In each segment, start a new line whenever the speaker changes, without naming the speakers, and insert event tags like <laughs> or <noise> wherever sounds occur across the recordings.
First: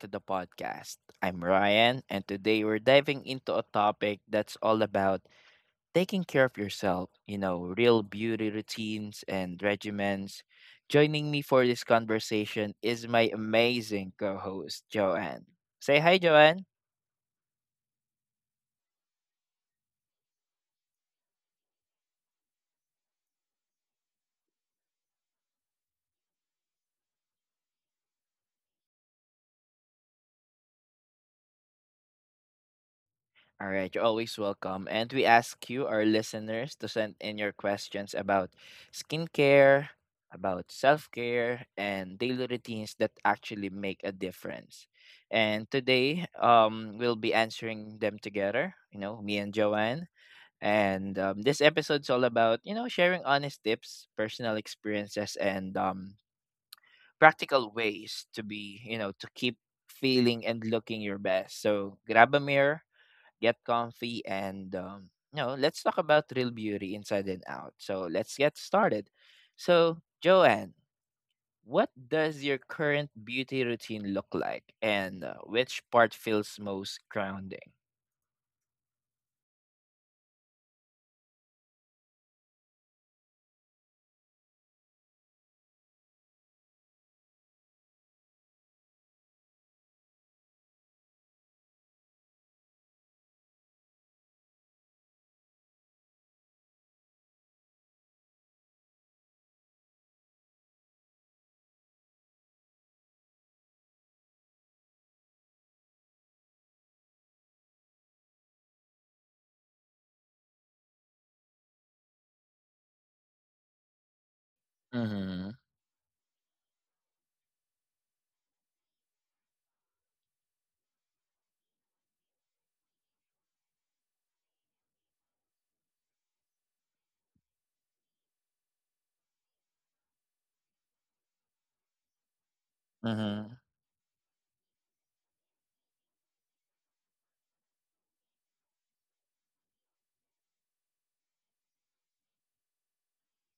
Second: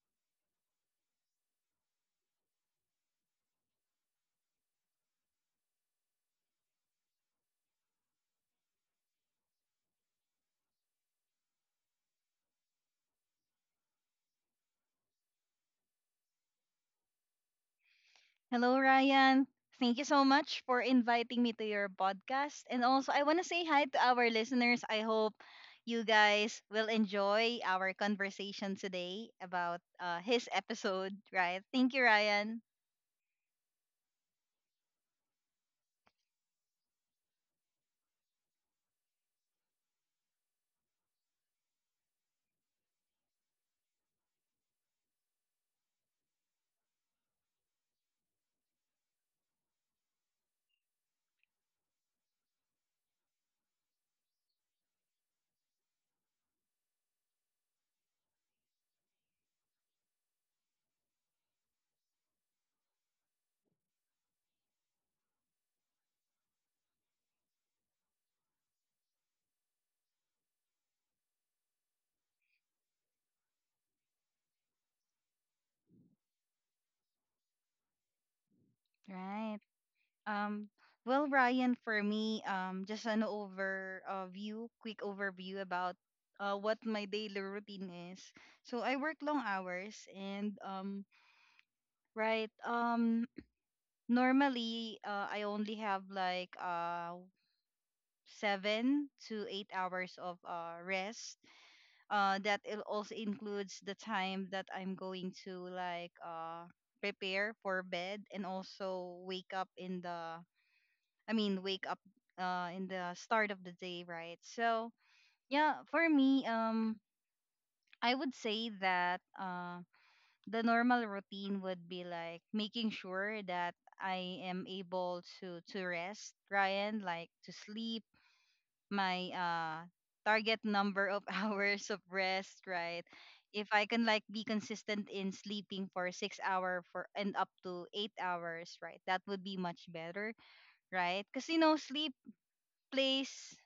to the podcast. I'm Ryan, and today we're diving into a topic that's all about taking care of yourself, you know, real beauty routines and regimens. Joining me for this conversation is my amazing co host, Joanne. Say hi, Joanne.
Hello, Ryan. Thank you so much for inviting me to your podcast. And also, I want to say hi to our listeners. I hope you guys will enjoy our conversation today about his episode, right? Thank you, Ryan.
All right, you're always welcome. And we ask you, our listeners, to send in your questions about skincare, about self care, and daily routines that actually make a difference. And today, we'll be answering them together, you know, me and Joanne. And this episode's all about, you know, sharing honest tips, personal experiences, and practical ways to be, you know, to keep feeling and looking your best. So grab a mirror, get comfy, and you know, let's talk about real beauty inside and out. So let's get started. So, Joanne, what does your current beauty routine look like, and which part feels most grounding?
Right. Um, well, Ryan, for me, just an overview, quick overview about what my daily routine is. So I work long hours and Right. Um normally I only have like 7 to 8 hours of rest. That it also includes the time that I'm going to like prepare for bed and also wake up in the wake up in the start of the day, right? So
Mm-hmm.
yeah, for me I would say that the normal routine would be like making sure that I am able to rest, Ryan, like to sleep, my target number of <laughs> hours of rest, right?
Mm-hmm.
If I can like be consistent in sleeping for 6 hour for and up to 8 hours, right? That would be much better, right? Cuz you know sleep plays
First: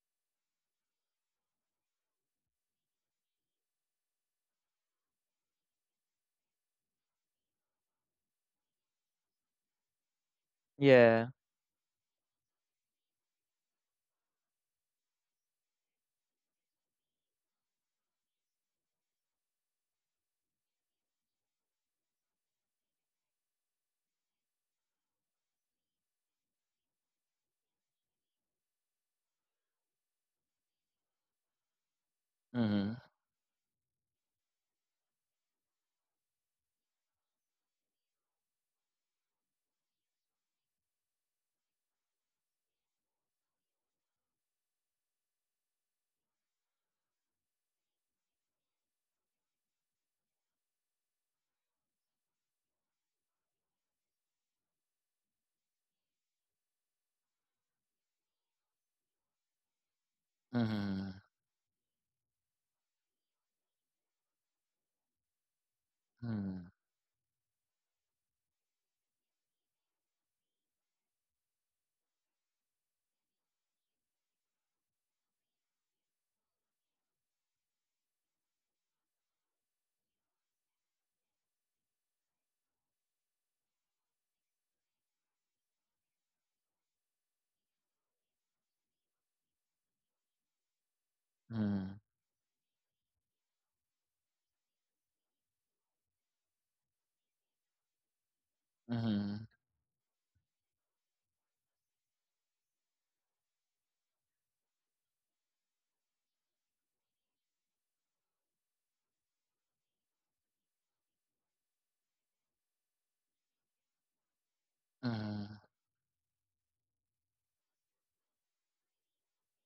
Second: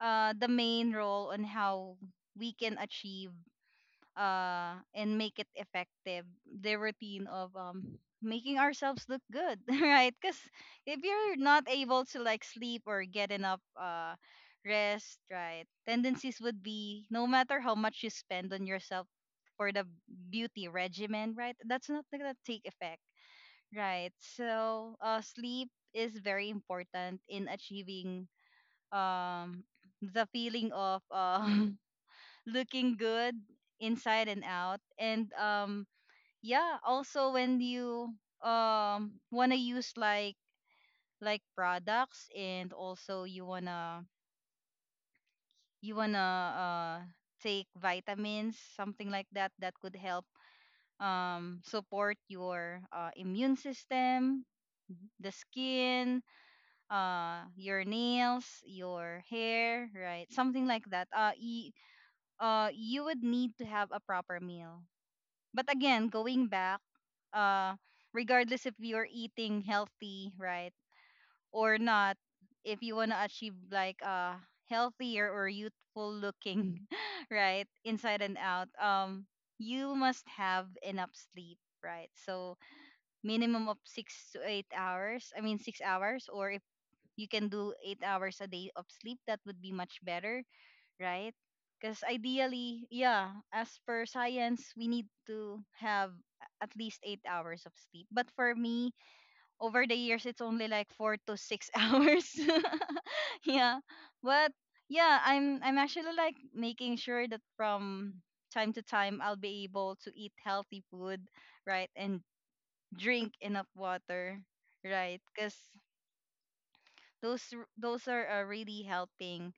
the main role on how we can achieve and make it effective the routine of making ourselves look good, <laughs> right, because if
Yeah.
you're not able to like sleep or get enough rest, right, tendencies would be no matter how much you spend on yourself for the beauty regimen, right, that's not gonna take effect, right? So sleep is very important in achieving um the feeling of <laughs>
Mm-hmm.
looking good inside and out. And yeah, also when you want to use like products, and also you want to you want to take vitamins, something like that, that could help support your immune system, the skin, your nails, your hair, right, something like
Mm-hmm.
that. You would need to have a proper meal. But again, going back, uh, regardless if you're eating healthy, right, or not, if you wanna achieve like a healthier or youthful looking, <laughs> right, inside and out, you must have enough sleep, right? So minimum of 6 to 8 hours. I mean 6 hours, or if you can do 8 hours a day of sleep, that would be much better, right?
Mm-hmm.
Because ideally, yeah, as per science, we need to have at least 8 hours of sleep. But for me,
Mm-hmm.
over the years, it's only like 4 to 6 <laughs> hours. <laughs> Yeah, but yeah, I'm actually like making sure that from time to time I'll be able to eat healthy food, right, and drink enough water, right?
Mm-hmm.
Because those are really helping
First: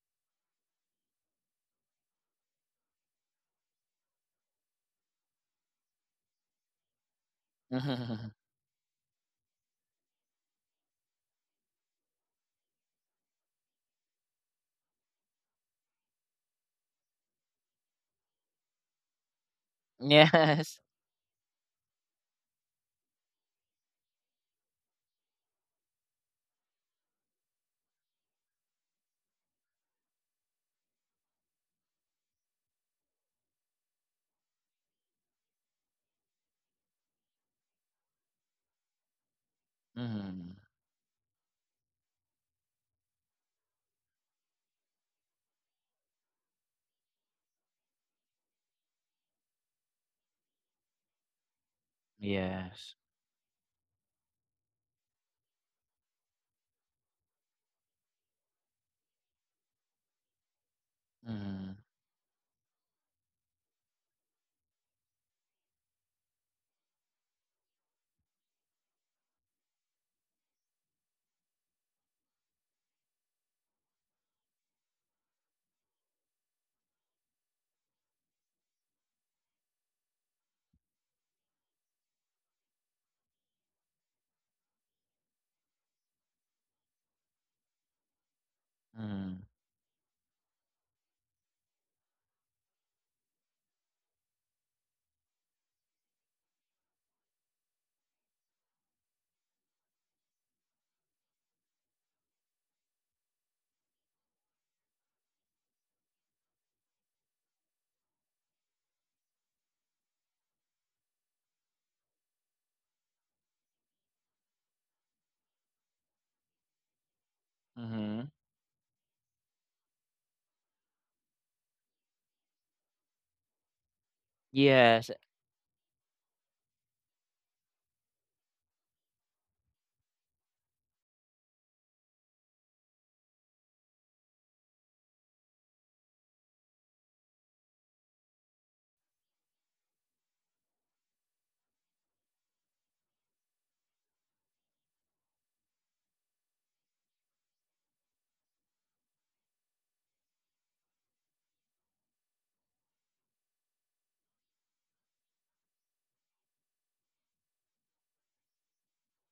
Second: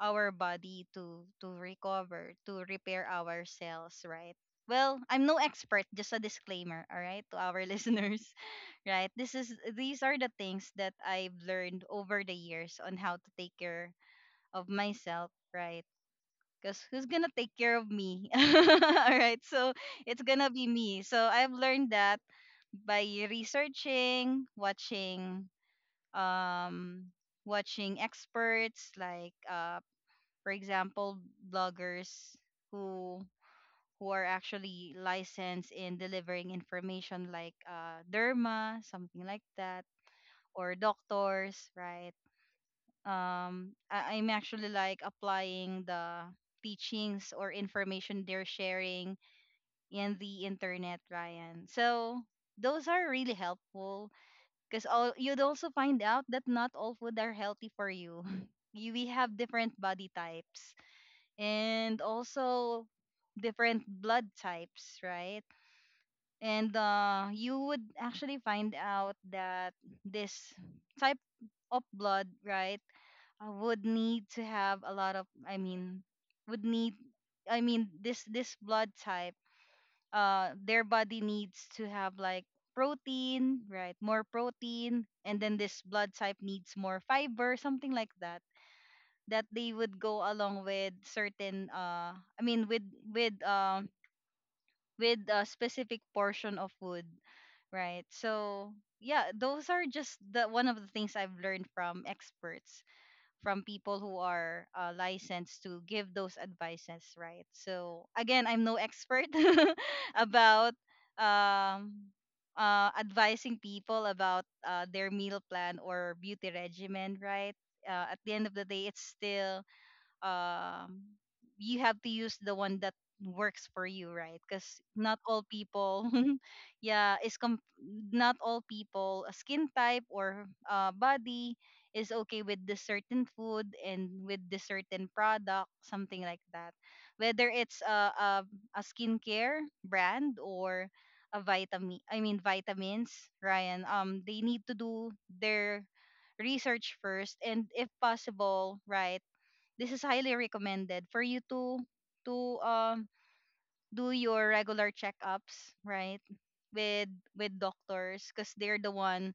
our body to recover, to repair ourselves, right? Well, I'm no expert, just a disclaimer, all right, to our <laughs> listeners,
Mm-hmm. <laughs>
right? This is These are the things that I've learned over the years on how to take care of myself, right? Because who's gonna take care of me? <laughs> All right, so it's gonna be
Yes.
me. So I've learned that by researching, watching um watching experts like for example, bloggers who who are actually licensed in delivering information like derma, something like that,
Mm-hmm.
or doctors, right? I'm actually like applying the teachings or information they're sharing in the internet, Ryan. So those
Yes.
are really helpful because all you'd also find out that not all food are healthy for you. <laughs> you We have different body types,
Mm-hmm.
and also different blood types, right? And you would actually find out that this type of blood, right, would need to have a lot of, I mean, would need, I mean, this blood type, their body needs to have like protein, right, more protein, and then this blood type needs more fiber, something like that, that they would go along with certain with with um with a specific portion of wood, right? So yeah, those are just the one of the things I've learned from experts, from people who are licensed to give those advices, right? So again, I'm no expert <laughs> about um advising people about their meal plan or beauty regimen, right? At
Mm-hmm.
the end of the day, it's still um you have to use the one that works for you, right? Because
Yes.
not all people <laughs> yeah is com- not all people skin type or body is okay with the certain food and with the certain product, something like that, whether it's a skincare brand, or a vitamin, I mean vitamins. Ryan, they need to do their research first, and if possible, right, this is highly recommended for you to do your regular checkups, right, with with doctors, because they're the one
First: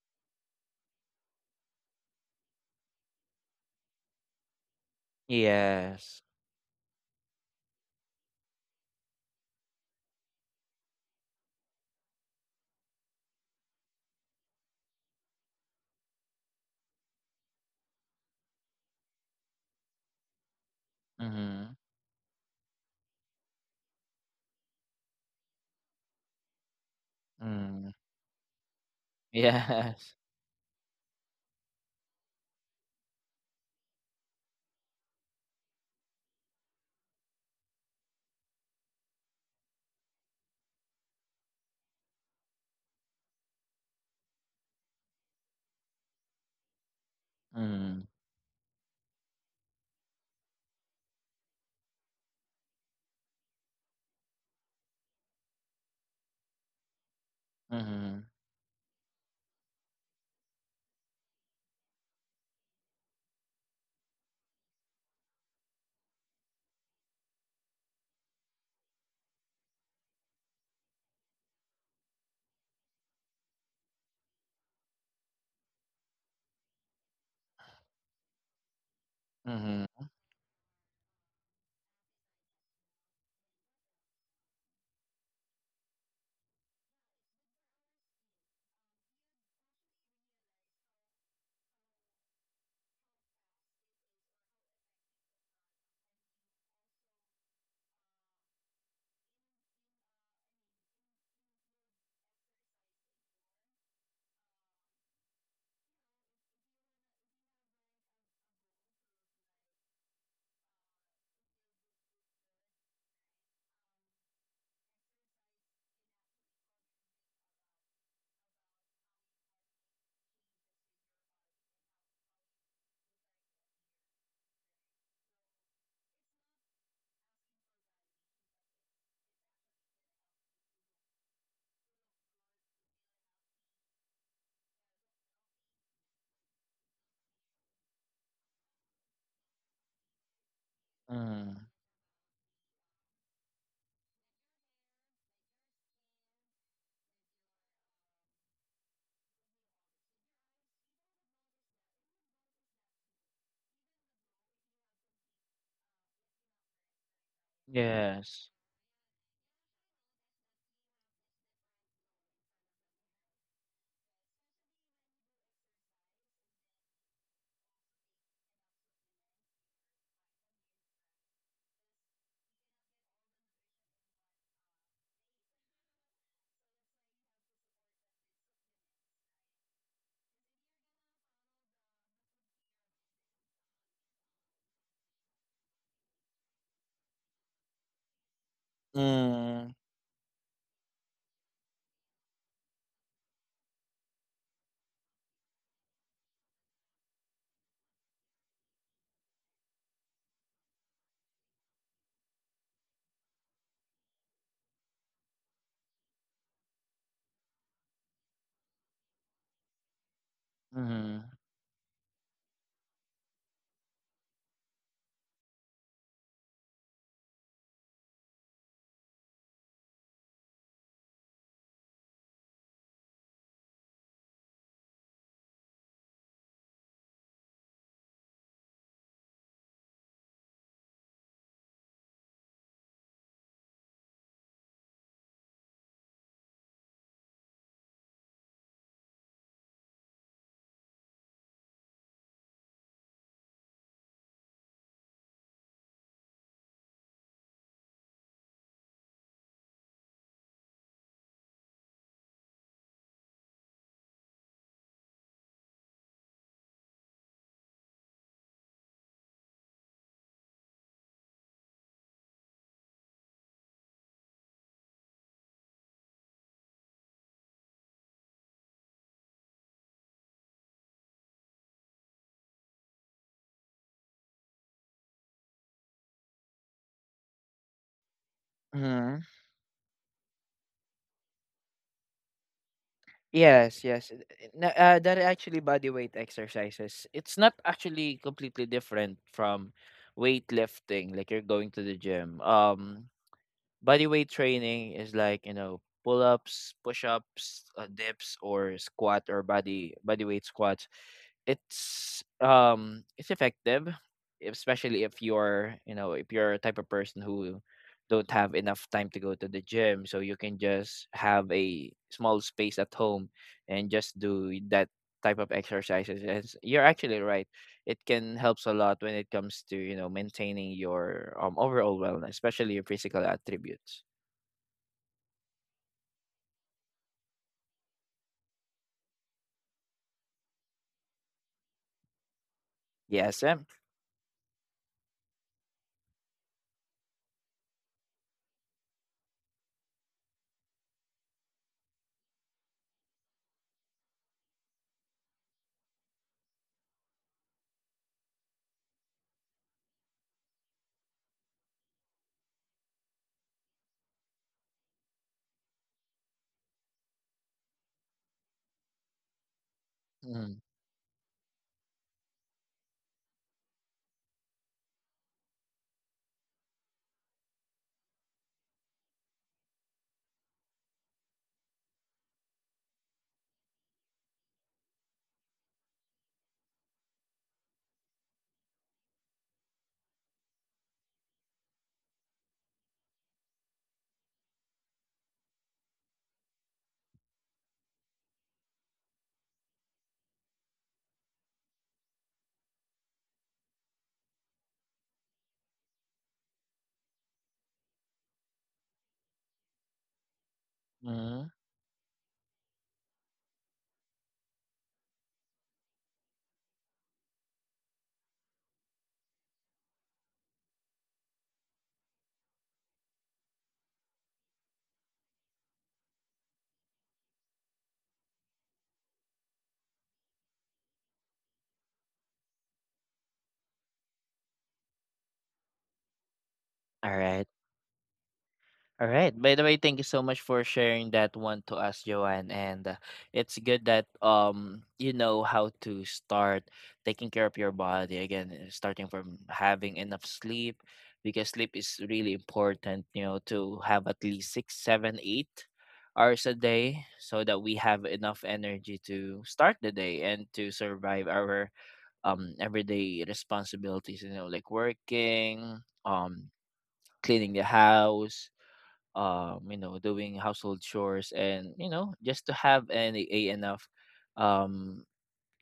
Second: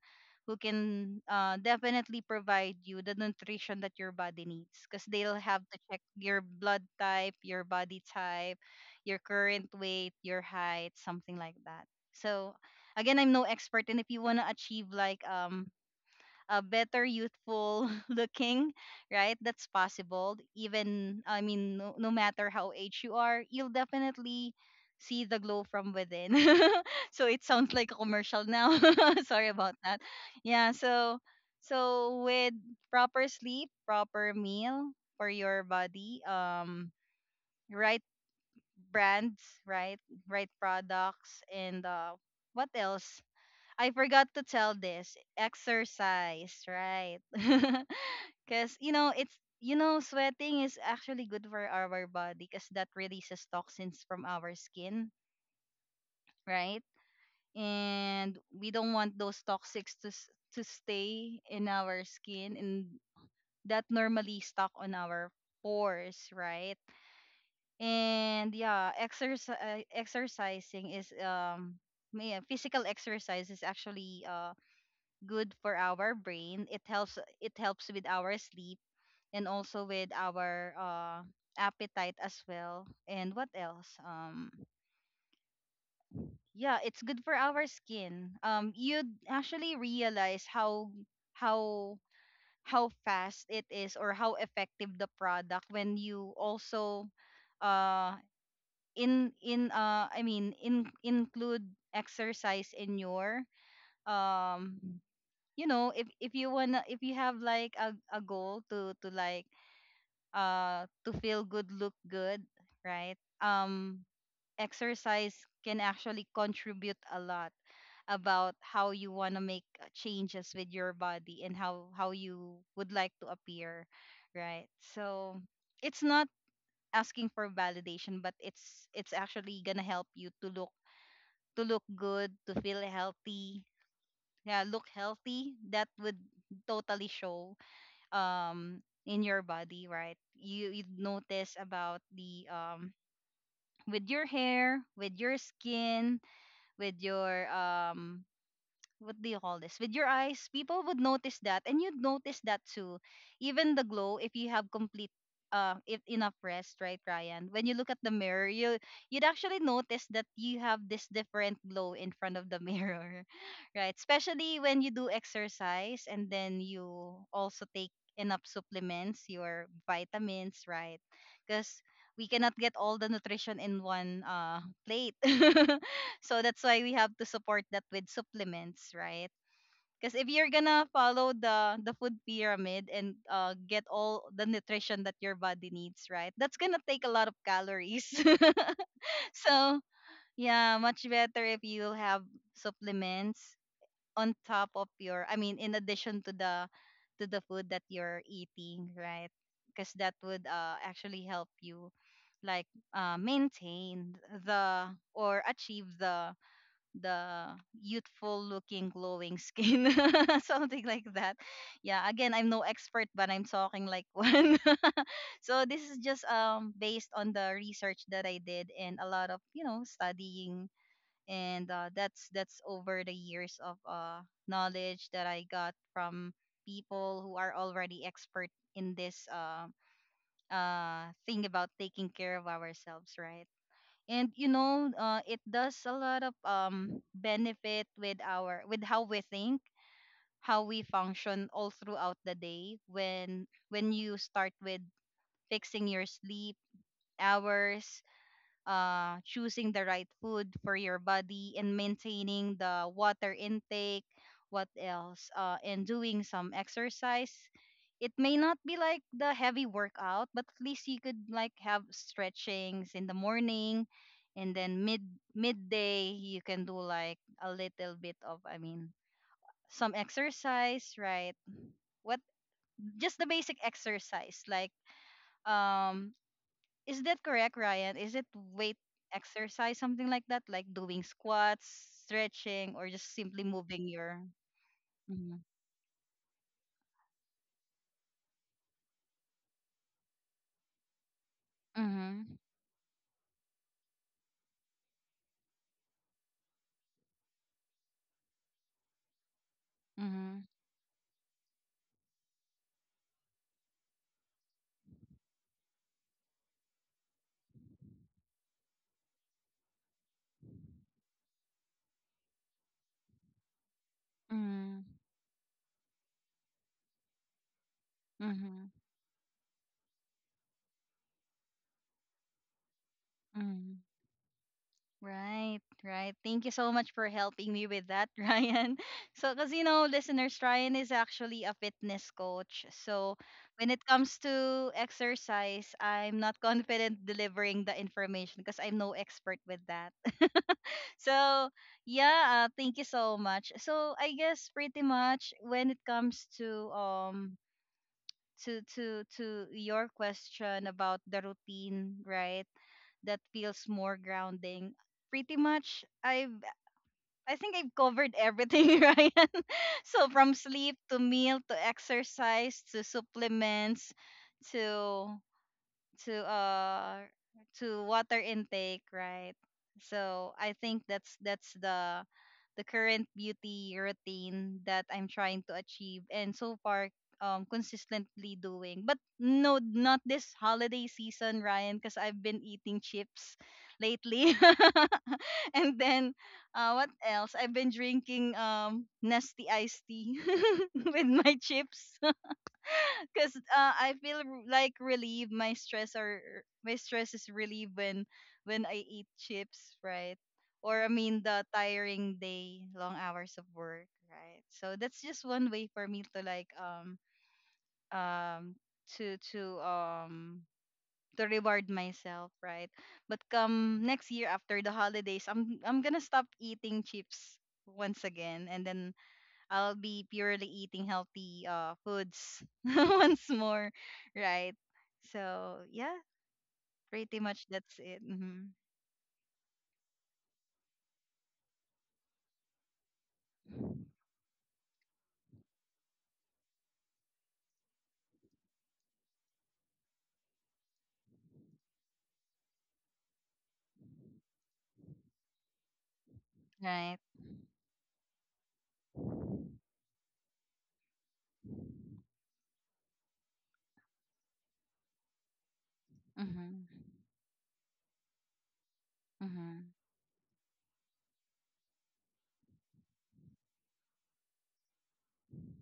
who can definitely provide you the nutrition that your body needs, because they'll have to check
Yes.
your blood type, your body type, your current weight, your height, something like that. So again, I'm no expert. And if you want to achieve like better youthful <laughs> looking, right? That's possible. Even, I mean, no, no matter how age you are, you'll definitely see the glow from within. <laughs> So it sounds like
Mm,
a commercial now. <laughs> Sorry about that.
yes.
Yeah, so with proper sleep, proper meal for your body, right brands, right? Right products, and what else? I forgot to tell this. Exercise, right? <laughs>
Mm,
Because, you know, it's, you know, sweating is actually good for our body because that releases toxins from our skin, right?
mhm.
And we don't want those toxics to, to stay in our skin, and that normally stuck on our pores, right? And yeah, exercise exercising is yeah, physical exercise is actually good for our brain. It helps with our sleep, and also
Mhm.
with our appetite as well. And what else? Yeah, it's good for our skin. You'd actually realize how how how fast it is, or how effective the product, when you also uh in I mean in include exercise in your um you know, if you wanna, if you have like a, goal to feel good, look good, right? Exercise can actually contribute a lot about how you want to make changes with your body, and how you would like to appear, right? So it's not asking for validation, but it's actually gonna help you to look good, to feel healthy, yeah, look healthy. That would totally show in your body, right? You notice
Mm.
about the with your hair, with your skin, with your what do you call this? With your eyes, people would notice that, and you'd notice that too. Even the glow, if you have complete if enough rest, right, Ryan? When you look at the mirror,
yes.
you'd actually notice that you have this different glow in front of the mirror, <laughs> right? Especially when you do exercise, and then you also take enough supplements, your vitamins, right? Because we cannot get all the nutrition in one plate. <laughs> So that's why we have to support that with supplements, right? Because if you're gonna follow the food pyramid, and get all the nutrition that your body needs, right? That's gonna take a lot of calories. <laughs>
Mm,
So yeah, much better if you have supplements on top of your, I mean, in addition to the food that you're eating, right? Because that would actually help you like maintain the, or achieve the, the youthful looking glowing skin, <laughs> something like
mhm,
that. Yeah, again, I'm no expert, but I'm talking like one. <laughs> So this is just based on the research that I did, and a lot of, you know, studying. And that's over the years of knowledge that I got from people who are already expert in this thing about taking care of ourselves, right? And you know, it does a lot of benefit with our, with how we think, how we function all throughout the day, when you start with fixing your sleep hours, choosing the right food for your body, and maintaining the water intake. What else? And doing some exercise. It may not be like the heavy workout, but at least you could like have stretchings in the morning, and then midday you can do like a little bit of, some exercise, right? What Just the basic exercise like um is that correct, Ryan? Is it weight
mhm.
exercise, something like that, like doing squats, stretching, or just simply
Yes,
moving
yes.
your?
That are
Mm-hmm.
actually body weight exercises. It's not actually completely different from weightlifting, like you're going to the
Mm-hmm.
gym. Body weight training is like, you know, pull-ups, push-ups, dips or squat or body
Mm-hmm.
weight squats. It's effective, especially if you're, you know, if you're a type of person who don't have enough time to go to the gym, so you can just have a small space at home and just do that
Mm-hmm.
type of exercises. Yes, you're actually right, it can
Mm-hmm.
helps a lot when it comes to, you know, maintaining your overall wellness, especially your physical
Mm-hmm.
attributes.
Right, right. Thank you so much for helping me with that, <laughs> Ryan. So, because you know, listeners, Ryan is actually a fitness coach. So,
Yes,
when
ma'am.
it comes to exercise, I'm not <laughs> confident delivering the information because I'm no expert with that. So yeah, thank you so much. So I guess pretty much when it comes to your question about the routine, right? That feels more grounding. Pretty much I've I think I've covered everything, <laughs> Ryan. So from
Mhm.
sleep to meal to exercise to supplements to to uh to water intake, right? So I think that's the current beauty routine that I'm trying to achieve and so far consistently doing. But no, not this holiday season, Ryan, because I've been eating chips lately. <laughs> And then what else? I've been drinking nasty iced tea <laughs> with my chips. <laughs> Because I feel like relieved. My stress is relieved when I eat chips, right? Or I mean the
Mhm.
tiring day, long hours of work, right? So that's just one way for me to um to to um reward myself, right? But come next year after the holidays, I'm gonna stop eating chips once again, and then I'll be purely eating healthy foods <laughs> once more, right? So yeah,
All
pretty much
right.
that's it.
Alright. By the way, thank you so much for sharing that one to us, Joanne. And it's good that you know how to start taking care of your body again, starting from having enough sleep because sleep is really important. You know, to have at least 6, 7, 8 hours a
Right.
day so that we have enough energy to start the day and to survive our everyday responsibilities. You know, like working, um,
Mm-hmm.
cleaning the house,
Mm-hmm.
you know, doing household chores and, you know, just to have an a enough um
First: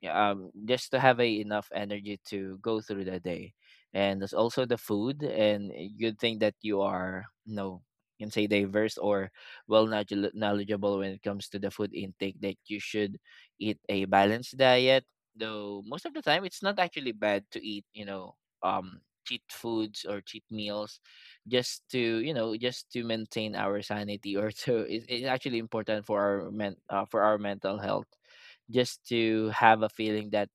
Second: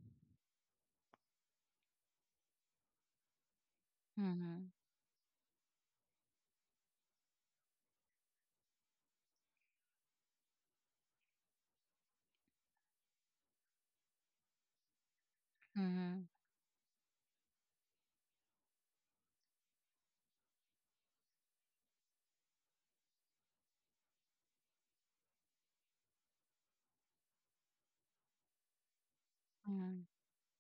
yeah, just to have a enough energy to go through the day, and there's also
Mm-hmm.
the food, and a good thing that you are, you know, you can say diverse or knowledgeable when it comes to the food intake that you should eat a balanced diet, though most of the
Mm-hmm.
time it's not actually bad to eat, you know, cheat foods or cheat meals just to, you know, just to maintain our sanity, or <laughs> to it's actually important for our men for our mental health just to have a
Mm-hmm.
feeling that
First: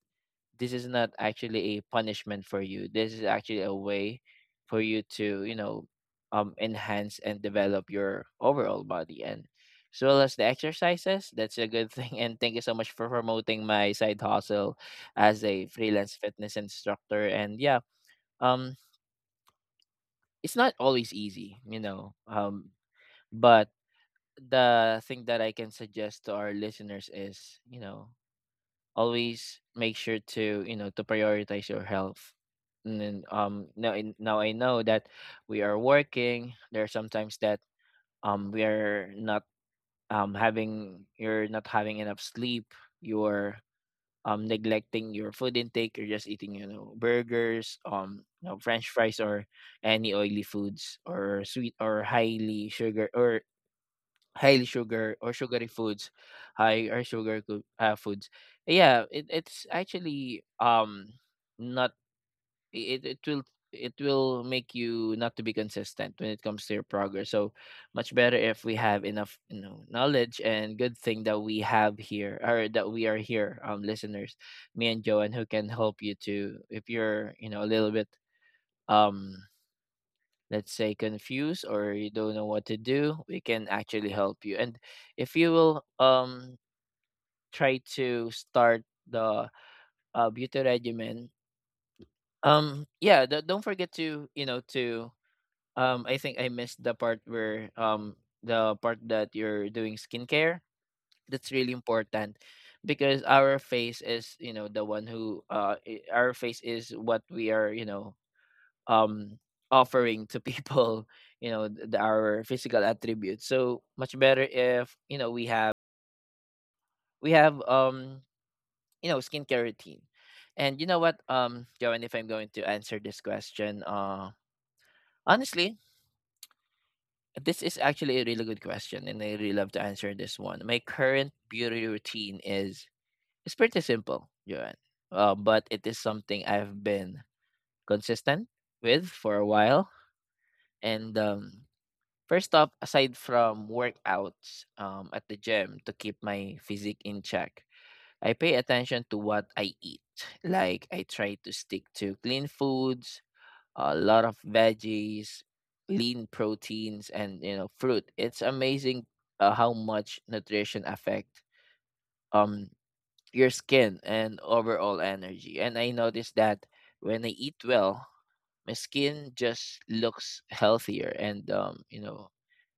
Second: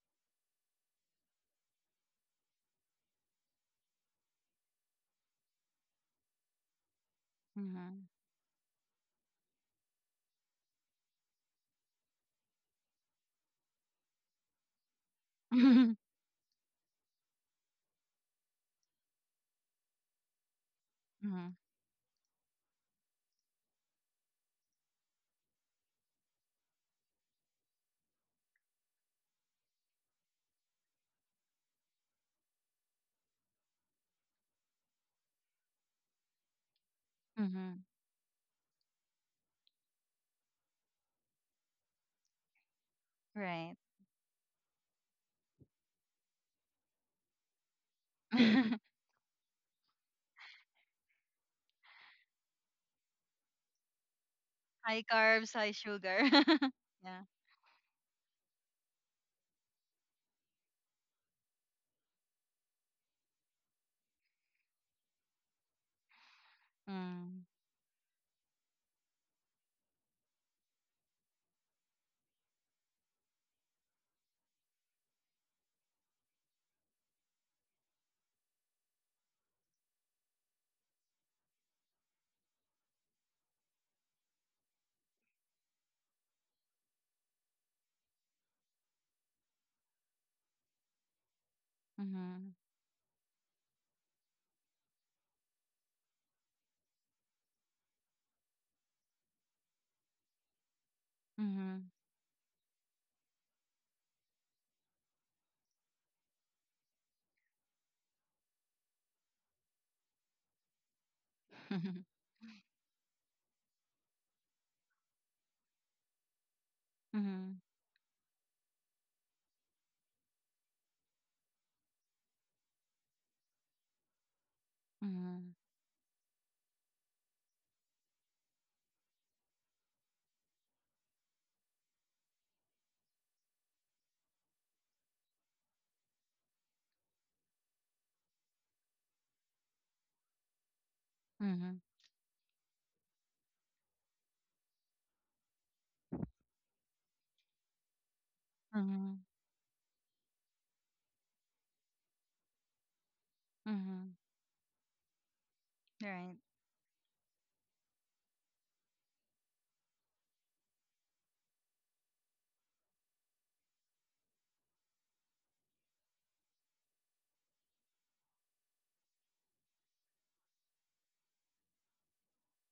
this is not actually a punishment for you. This is actually a way for you to, you know, enhance and develop your overall body. And as well as the exercises, that's a good thing. <laughs> And thank you so much for promoting my side hustle as a
Mm-hmm. <laughs>
freelance fitness instructor. And yeah, um, it's not always
Mm-hmm.
easy, you know, but the thing that I can suggest to our listeners is, you know, always make sure to, you know, to prioritize your health, and then now I know that we are working, there are sometimes that
Mm-hmm.
we are not having, you're not having enough sleep, you're
Right.
neglecting your food intake, you're just eating, you know, burgers, you know, french fries or any oily foods or sweet or highly
<laughs> High
sugar or
carbs,
sugary
high
foods,
sugar. <laughs>
high or
Yeah.
sugar coo- foods. Yeah, it, it's actually not, it, it will, it will make you not to be consistent when it comes to your progress.
Mm.
So much better if we have enough, you know, knowledge, and good thing that we have here or that we are here, listeners, me and Joanne, who can help you to, if you're, you know, a little bit um let's say confused or you don't know what to do, we can actually help you. And if you will try to start the beauty regimen,
Mm-hmm.
yeah, don't forget to, you know, to I think I missed the part where the part that you're doing skincare, that's really
Mm-hmm.
important because our face is, you know, the our face is what we are, you know, um offering to people. <laughs> you know,
<laughs>
our physical attributes, so much better if, you know, we have, we have
Mm-hmm.
um you know, skincare routine. And you know what, Joan, if I'm going to answer this question,
Mm-hmm.
honestly, this is actually a really good question and I really love to answer this one. My current beauty routine is, it's pretty simple, Joan, but it is something I've been consistent with for a while, and
Mm-hmm.
first off, aside from workouts at the gym to keep my physique in check, I pay attention to
Mm-hmm.
what I eat. Like, I try to stick to clean foods, a
Mm-hmm.
lot of veggies, lean
Right.
proteins, and, you know, fruit. It's amazing how much nutrition affect um, your skin and overall energy. And I noticed that when I eat well, my skin just looks healthier and, you know,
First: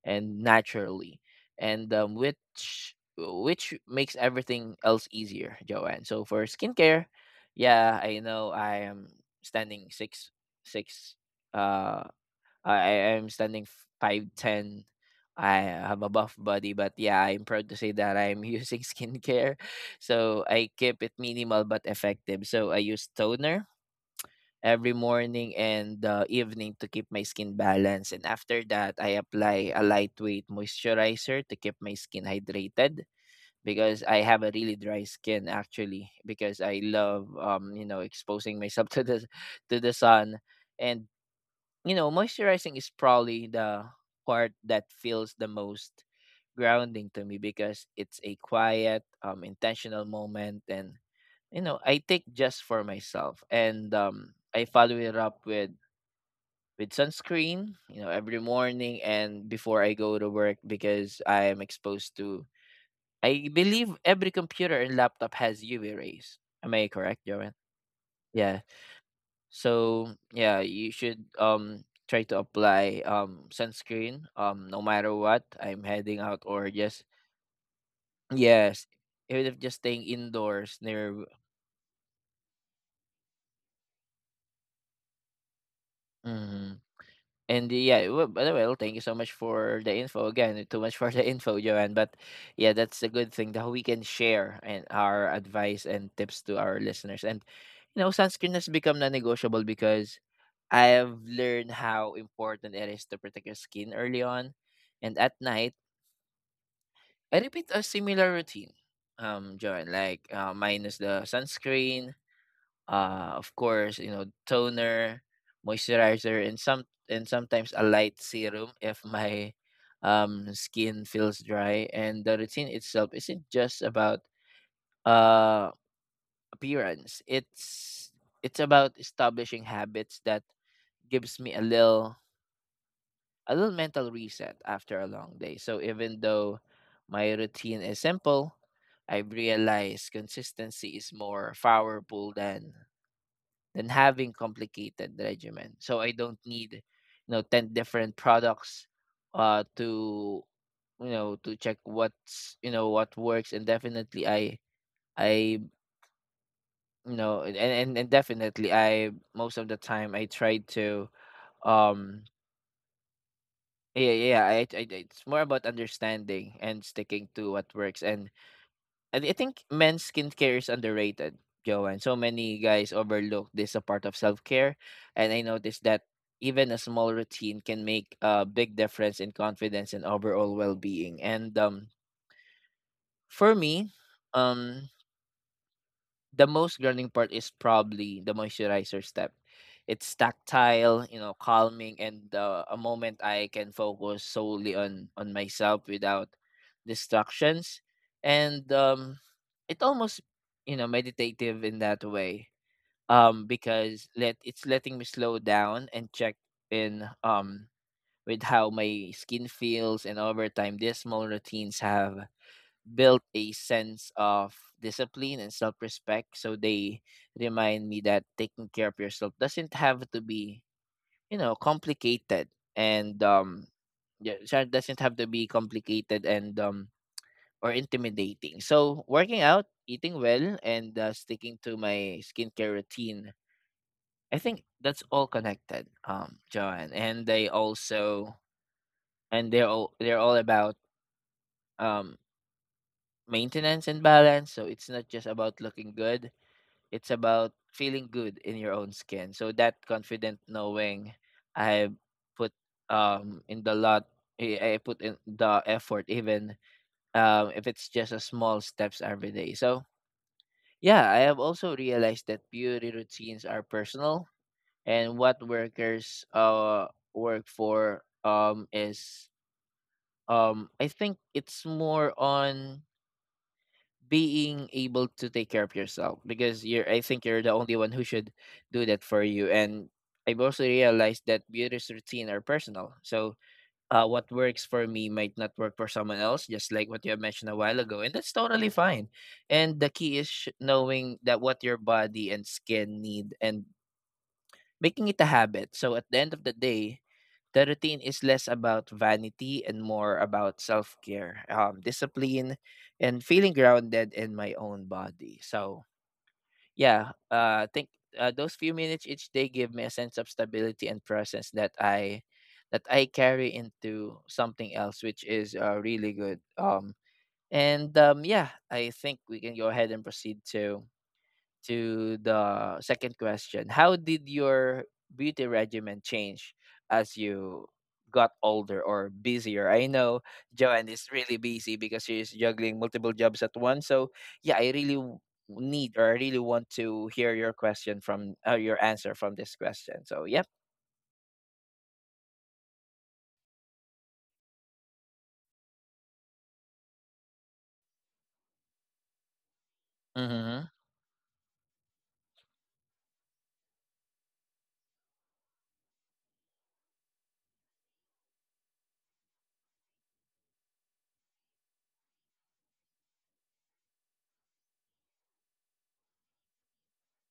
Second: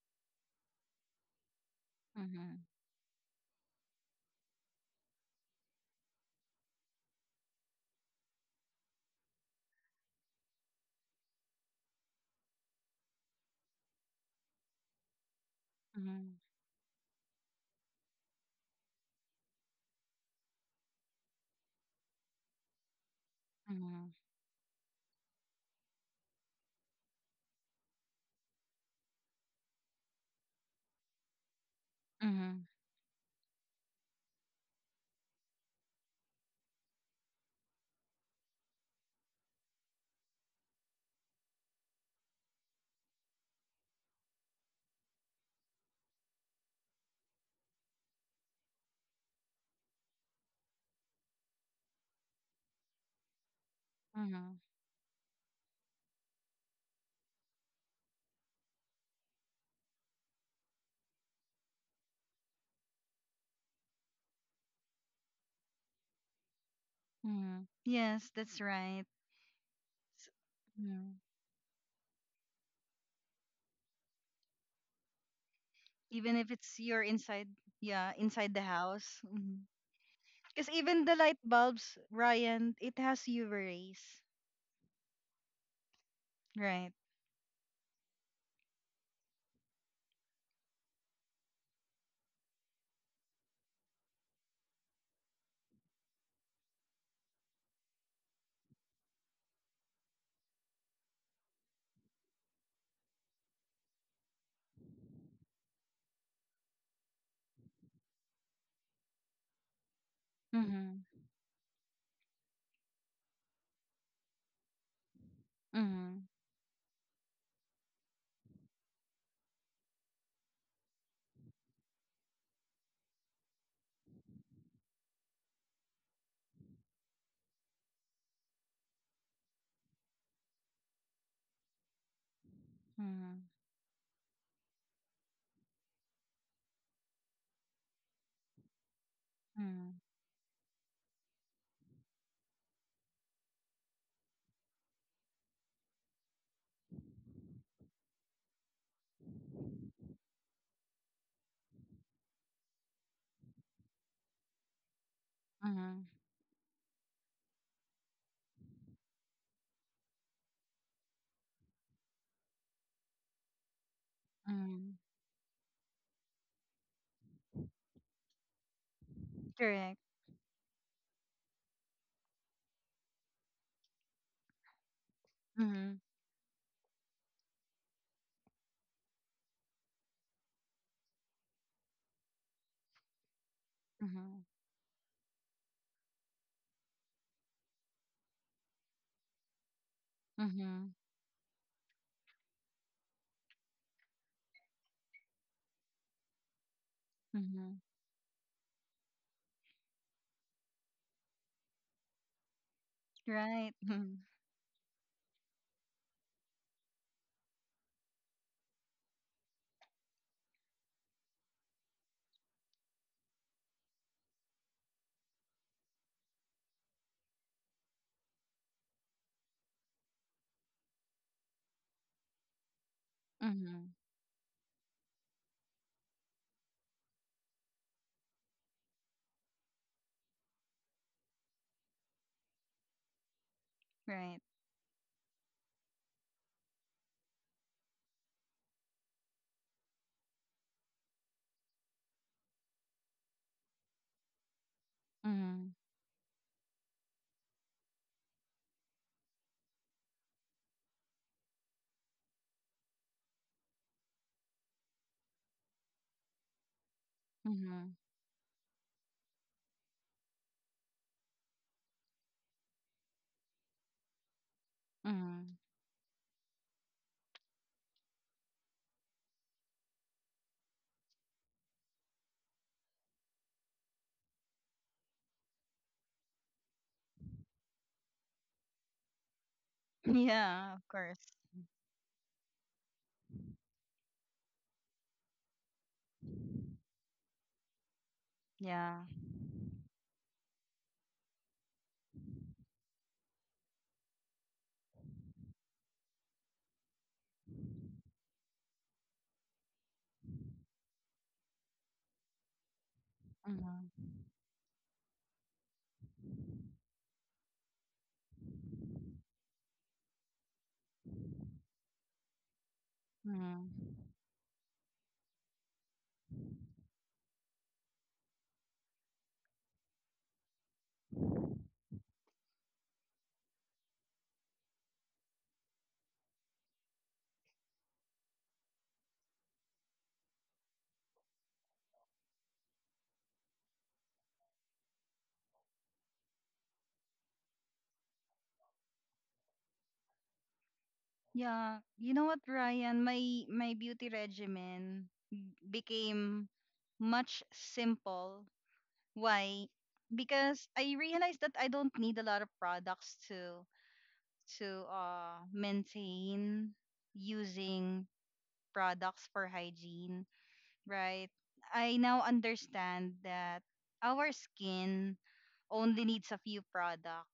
and naturally, and
Mm-hmm.
which makes everything else easier, Joanne. So for skincare, yeah, I know I am standing six six. Uh, I I am standing 5'10". I have a
Mm-hmm.
buff body, but yeah, I'm proud to say that I'm using <laughs> skincare. So I keep it minimal but effective. So I use toner
Mm-hmm.
every morning and evening to keep my skin balanced. And after that, I apply a lightweight moisturizer to keep my skin
Mm-hmm.
hydrated because I have a really dry skin actually, because I love you know, exposing myself <laughs> to the sun, and you know, moisturizing is probably the part that feels the most grounding to me because it's a quiet intentional moment, and you know, I take just for myself, and
Mm-hmm.
I follow it up with sunscreen, you know, every morning and before I go to work because I am exposed to. I believe every computer and laptop has UV rays. Am I correct, Joanne?
Mm. Yes,
Yeah.
that's right.
So yeah, you
Mm.
should try to apply sunscreen no matter what, I'm heading
Even
out
if
or
it's
just
you're inside, yeah, inside the
yes,
house.
even if just staying
Because
indoors
even the
near.
light bulbs, Ryan, it has UV rays,
Mm-hmm.
right?
And yeah, well, by the way, well, thank you so much for the info again. Too much for <laughs> the info, Joanne. But yeah, that's a good thing that we can share and our advice and tips to our listeners. And you know, sunscreen has become non-negotiable because I have learned how important it is to protect your skin early on, and at night I repeat a similar routine. Joanne, like minus
Mm-hmm.
the sunscreen, of course, you know, toner,
Mm-hmm.
moisturizer, and sometimes a light serum if my skin feels dry. And the routine itself isn't just about uh appearance, it's about establishing habits that gives me
Mm-hmm.
a little mental reset after a long day. So even though my routine is simple, I've
Mm-hmm.
realized consistency is more powerful than having complicated regimen. So I don't need, you know, 10 different products to, you know, to check what's, you know, what works. And definitely I
Mm-hmm.
You know, and definitely, I most of the time I try to um yeah
Mm-hmm.
it's more about understanding and sticking to what works. And I think
Correct.
men's skincare is underrated, Joanne. So many guys overlook this a part of self care, and I noticed
Mm-hmm.
that even a small routine can make a big difference in confidence and overall well being. And for me,
Mm-hmm.
um, the most grounding part is probably the moisturizer step. It's
Mm-hmm.
tactile, you know, calming, and a moment I can focus solely on myself without
Mm-hmm.
distractions. And it almost, you know, meditative in that way.
Right.
Because
Mhm.
let it's letting me slow down and check in with how my skin feels, and over time, these small routines have built a sense of discipline and self-respect. So they remind me that taking care of yourself doesn't have to be, you know, complicated. And
Mm-hmm.
yeah, so it doesn't have to be complicated and or intimidating. So working out, eating well, and sticking to my skincare routine, I
Right.
think that's all connected, John, and they also and they're all, they're all about um maintenance and balance. So it's not just about
Mm-hmm.
looking good, it's about feeling good in your own skin. So that confident knowing I put in the lot I put in the effort, even if
Mm-hmm.
it's just a small steps every day. So yeah, I have also realized that beauty routines are personal, and what
Mm-hmm.
work for is I think it's more on being able to take care of yourself because you're, I think you're the only one who should do that for you. And
<laughs> <clears throat>
I've also
Yeah, of
realized
course.
that beauty's routine are personal. So what works for me might not work for someone else, just like what you have mentioned a while ago. And that's totally
Yeah.
fine. And the key is knowing that what your body and skin need and making it a habit. So at the end of the day, the routine is less about vanity and more about self care, discipline, and feeling
Mm-hmm.
grounded in my own body. So, yeah, I think those few minutes each day give me a sense of stability and presence that I carry
Mm-hmm.
into something else, which is really good. And yeah, I think we can go ahead and proceed to the second question. How did your beauty regimen change as you got older or busier? I know Joanne is really busy because she's juggling multiple jobs at once. So, yeah, I really need, or I really want to hear your question from your answer from this question. So, yep.
Yeah, you know what, Ryan? My beauty regimen became much simple. Why? Because
Mm-hmm.
I realized that I don't need a lot of products to maintain using products for hygiene, right? I now understand that our skin only needs a few product.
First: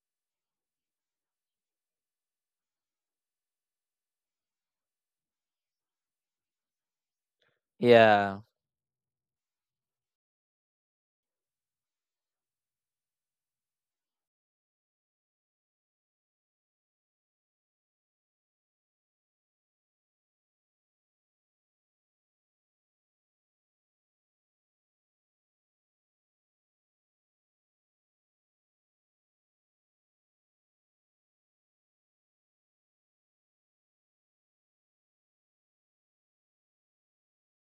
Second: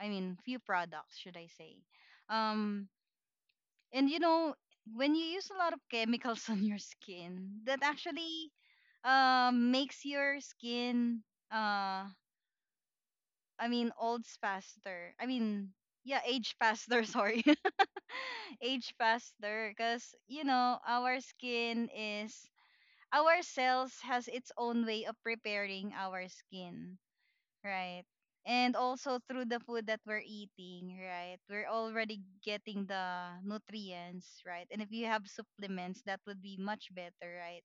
I mean, few products, should I say? Um And you know, when you use a lot of chemicals <laughs> on your skin, that
Yeah.
actually makes your skin uh I mean olds faster. I mean yeah, age faster, <laughs> sorry. <laughs> Age faster because you know, our skin is our cells has its own way of preparing our skin. Right. And also through the food that we're eating, right? We're already getting the nutrients, right? And if you have supplements, that would be much better, right?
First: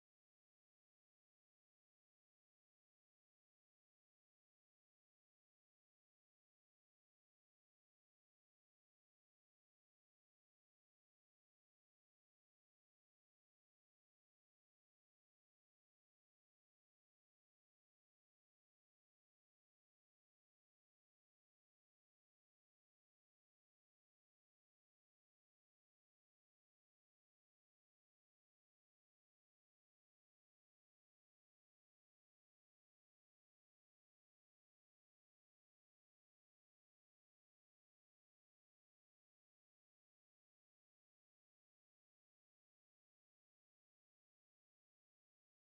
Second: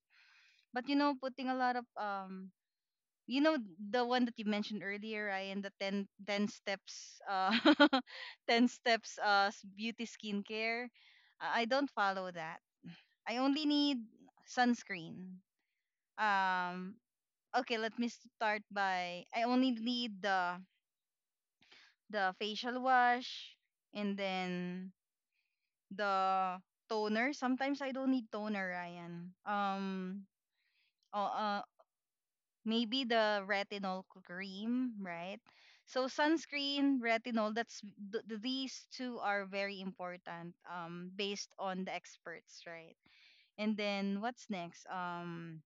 But you know, putting a lot of you know, the one that you mentioned earlier, Ryan, the ten ten steps <laughs> 10 steps beauty skincare. I don't follow that. I only need sunscreen. Um okay, let me start by I only need the facial wash, and then the toner. Sometimes I don't need toner, Ryan. Oh, uh, Maybe the retinol cream, right? So sunscreen, retinol. These two are very important, based on the experts, right? And then what's next?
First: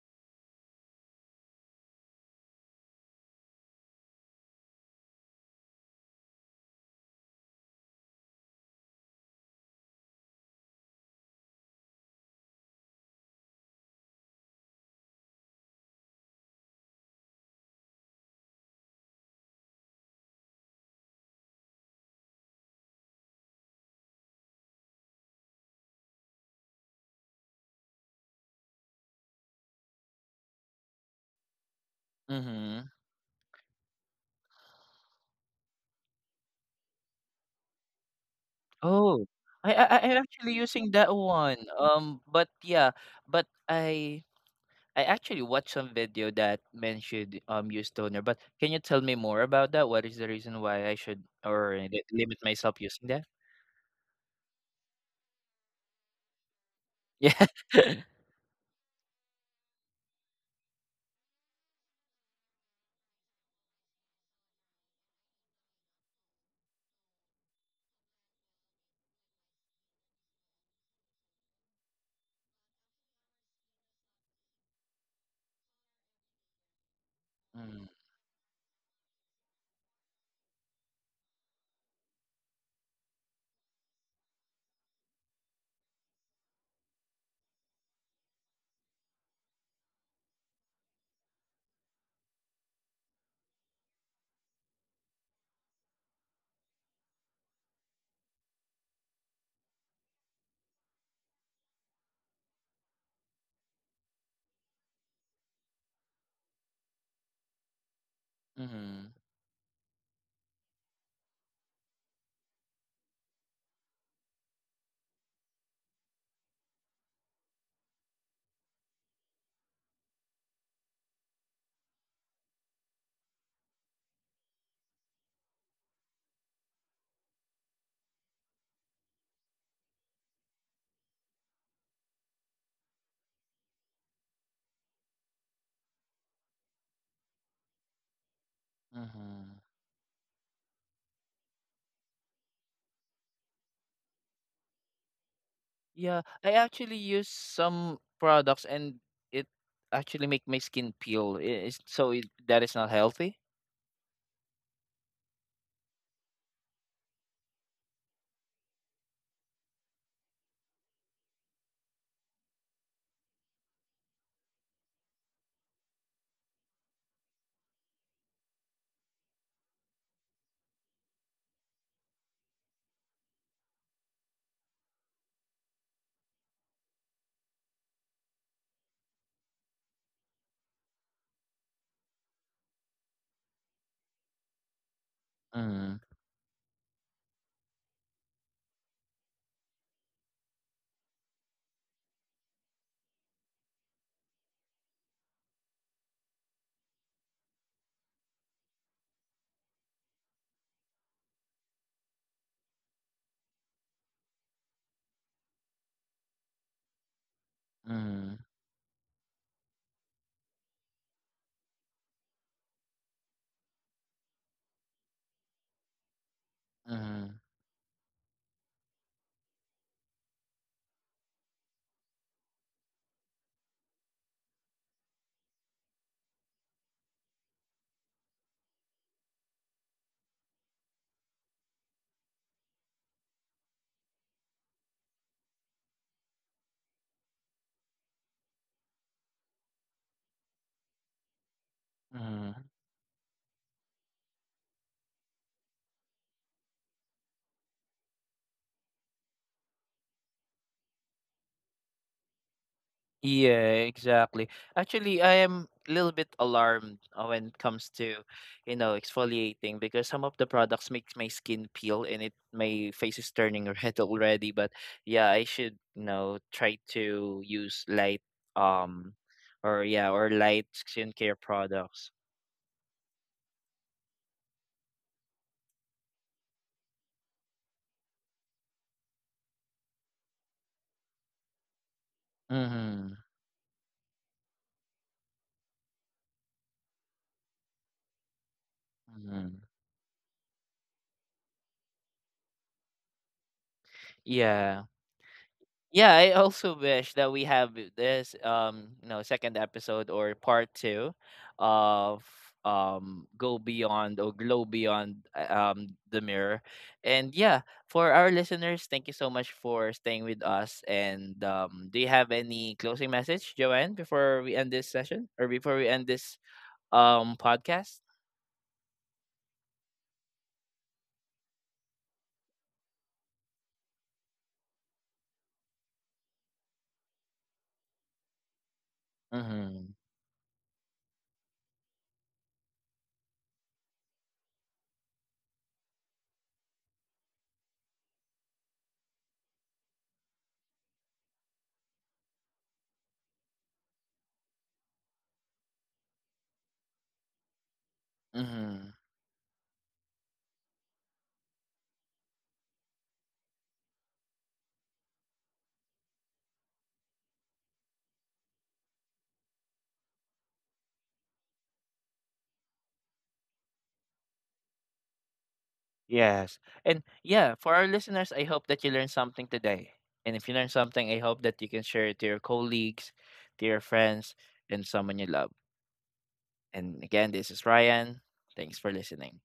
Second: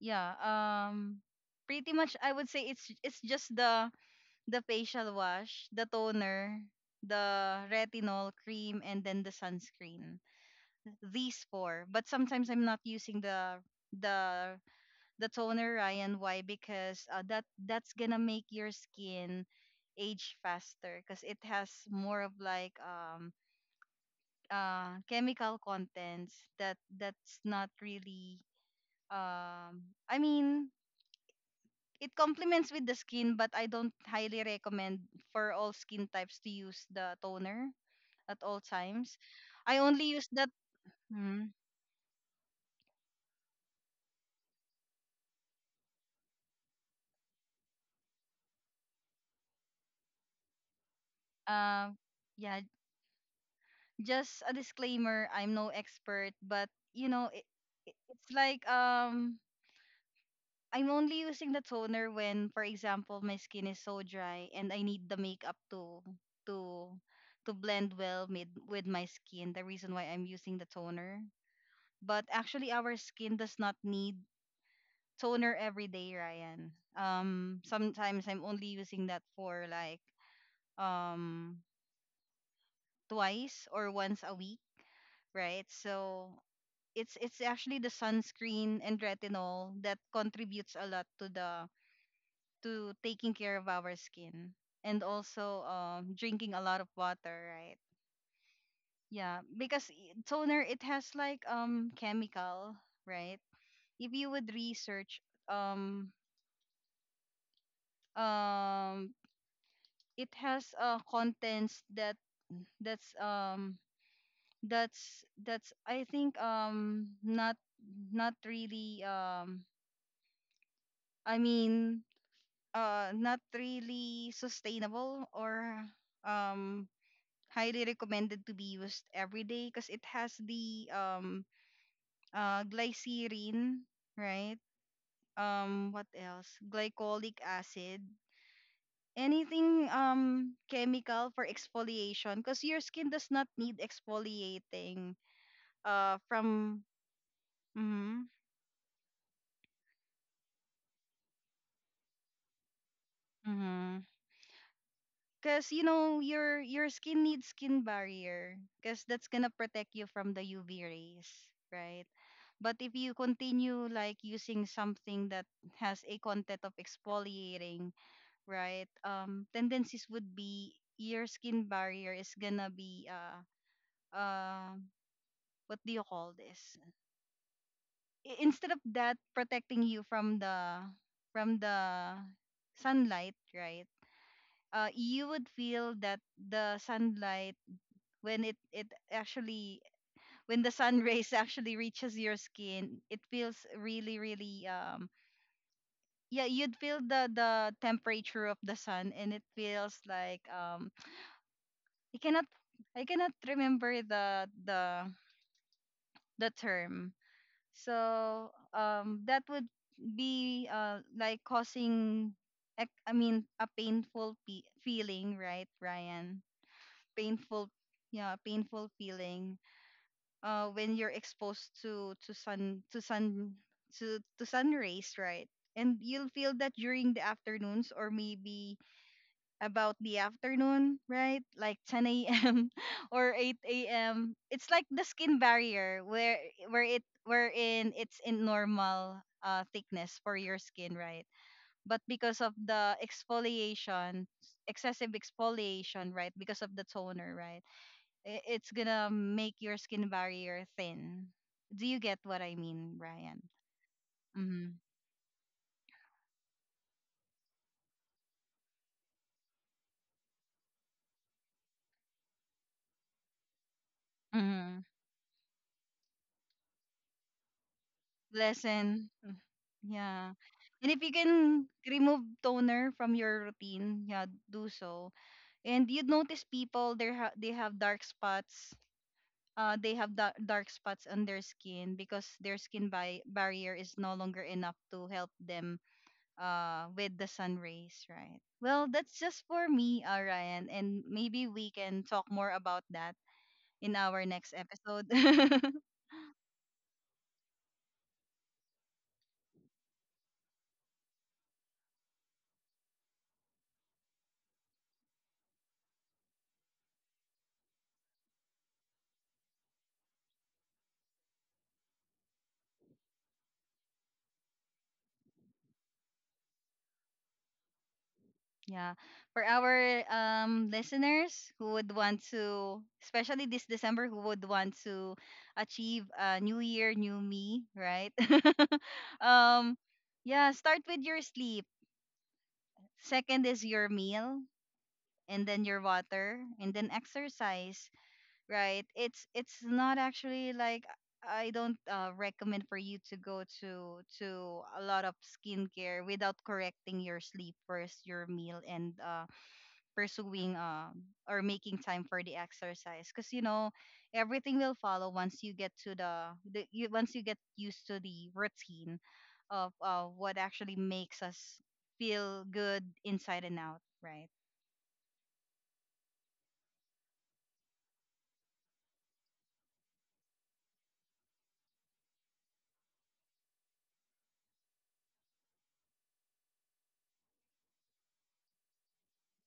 yeah, um, pretty much I would say it's it's just the facial wash, the toner, the retinol cream, and then the sunscreen. These four. But sometimes I'm not using the the toner, Ryan. Why? Because that that's gonna make your skin age faster because it has more of like chemical contents that that's not really I mean it complements
Mm-hmm.
with the skin, but I don't highly recommend for all skin types to use the toner at all times.
Oh,
I only
I'm
use that.
actually using that
Mm,
one. But yeah, but I actually watched some video that mentioned use toner, but can you tell me more about that? What is the reason why I should or
uh,
limit
yeah,
myself using that? <laughs>
just a disclaimer. I'm no expert, but you know,
Yeah.
it's like I'm only using the toner when, for example, my skin is so dry and I need the makeup to to blend well with my skin. The reason why I'm using the toner, but actually our skin does not need toner every day, Ryan.
Mm.
Sometimes I'm only using that for like um twice or once a week, right? So it's actually the sunscreen and retinol that contributes a lot to the to taking care of our skin and also drinking a lot of water, right? Yeah, because toner, it has like chemical, right? If you would research um
Mm-hmm.
um it has contents that that's um that's I think not not really I mean not really sustainable or um highly recommended to be used every day because it has the glycerin, right? Um, what else, glycolic acid,
Mm-hmm.
anything chemical for exfoliation, because your skin does not need exfoliating
Yeah, I
from
actually use some
mm-hmm,
products and it actually make my skin peel. It is so it, that is not healthy.
mm-hmm. Cuz you know, your skin needs skin barrier cuz that's going to protect you from the UV rays, right? But if you continue like using something that has a content of exfoliating, right? Um, tendencies would be your skin barrier is going to be uh what do you call this, instead of that protecting you from the sunlight, right? You would feel
Mm.
that the sunlight when it actually when the sun <laughs> rays actually reaches your skin, it feels really really um, yeah, you'd feel the temperature of the sun and it feels like um, i cannot I cannot remember the the term.
Mm.
So that would be like causing, I mean, a painful feeling, right, Ryan?
Mm.
Painful, yeah, painful feeling when you're exposed to sun rays, right? And you'll feel that during the afternoons or maybe about the afternoon, right? Like 10 a.m. <laughs> or 8 a.m. It's like the skin barrier wherein it's in normal thickness for your skin, right? But because of
Mm.
the exfoliation, excessive exfoliation, right? Because of the toner, right? It's gonna make your skin barrier thin. Do you get what I mean, Brian?
Yeah, exactly.
Mm-hmm.
Actually, I am a little bit alarmed when it comes to, you know, exfoliating, because some of the products makes my skin peel and it, my face is turning <laughs> red already. But
Mm-hmm.
yeah, I should, you know, try to use light
Listen.
um or yeah, or
Yeah.
light
And if you
skincare
can
products.
remove toner from your routine, yeah, do so. And you'd notice people, they have dark spots. They have dark spots on their skin because their
Mm-hmm.
barrier is no longer enough to help them with the sun rays, right? Well, that's just
Mm-hmm.
for me, Ryan, and maybe we can talk more about that in our next
Yeah.
episode. <laughs>
Yeah, I also wish that we have this you know, second episode or part two of go beyond or glow beyond the mirror. And yeah, for our listeners, thank you so much for staying with us. And do you have any closing message, Joanne, before we end this session or before we end this podcast?
Yeah. For our listeners who would want to, especially this December, who would want to achieve a new year, new me, right? <laughs> um
Mm-hmm.
yeah, start with your sleep. Second is your meal and then your water and then exercise, right? It's not actually like I don't recommend for you to go to a lot of skincare without correcting your sleep first, your meal
Mm-hmm.
and pursuing or making time for the exercise, because you know, everything will follow once you get to the, once you get used to the routine of what actually makes us feel good inside and out, right?
Yes. And yeah, for our listeners, I hope that you learned something today. And if you learned something, I hope that you can share it to your colleagues, to your friends, and someone you love. And again, this is Ryan. Thanks for listening.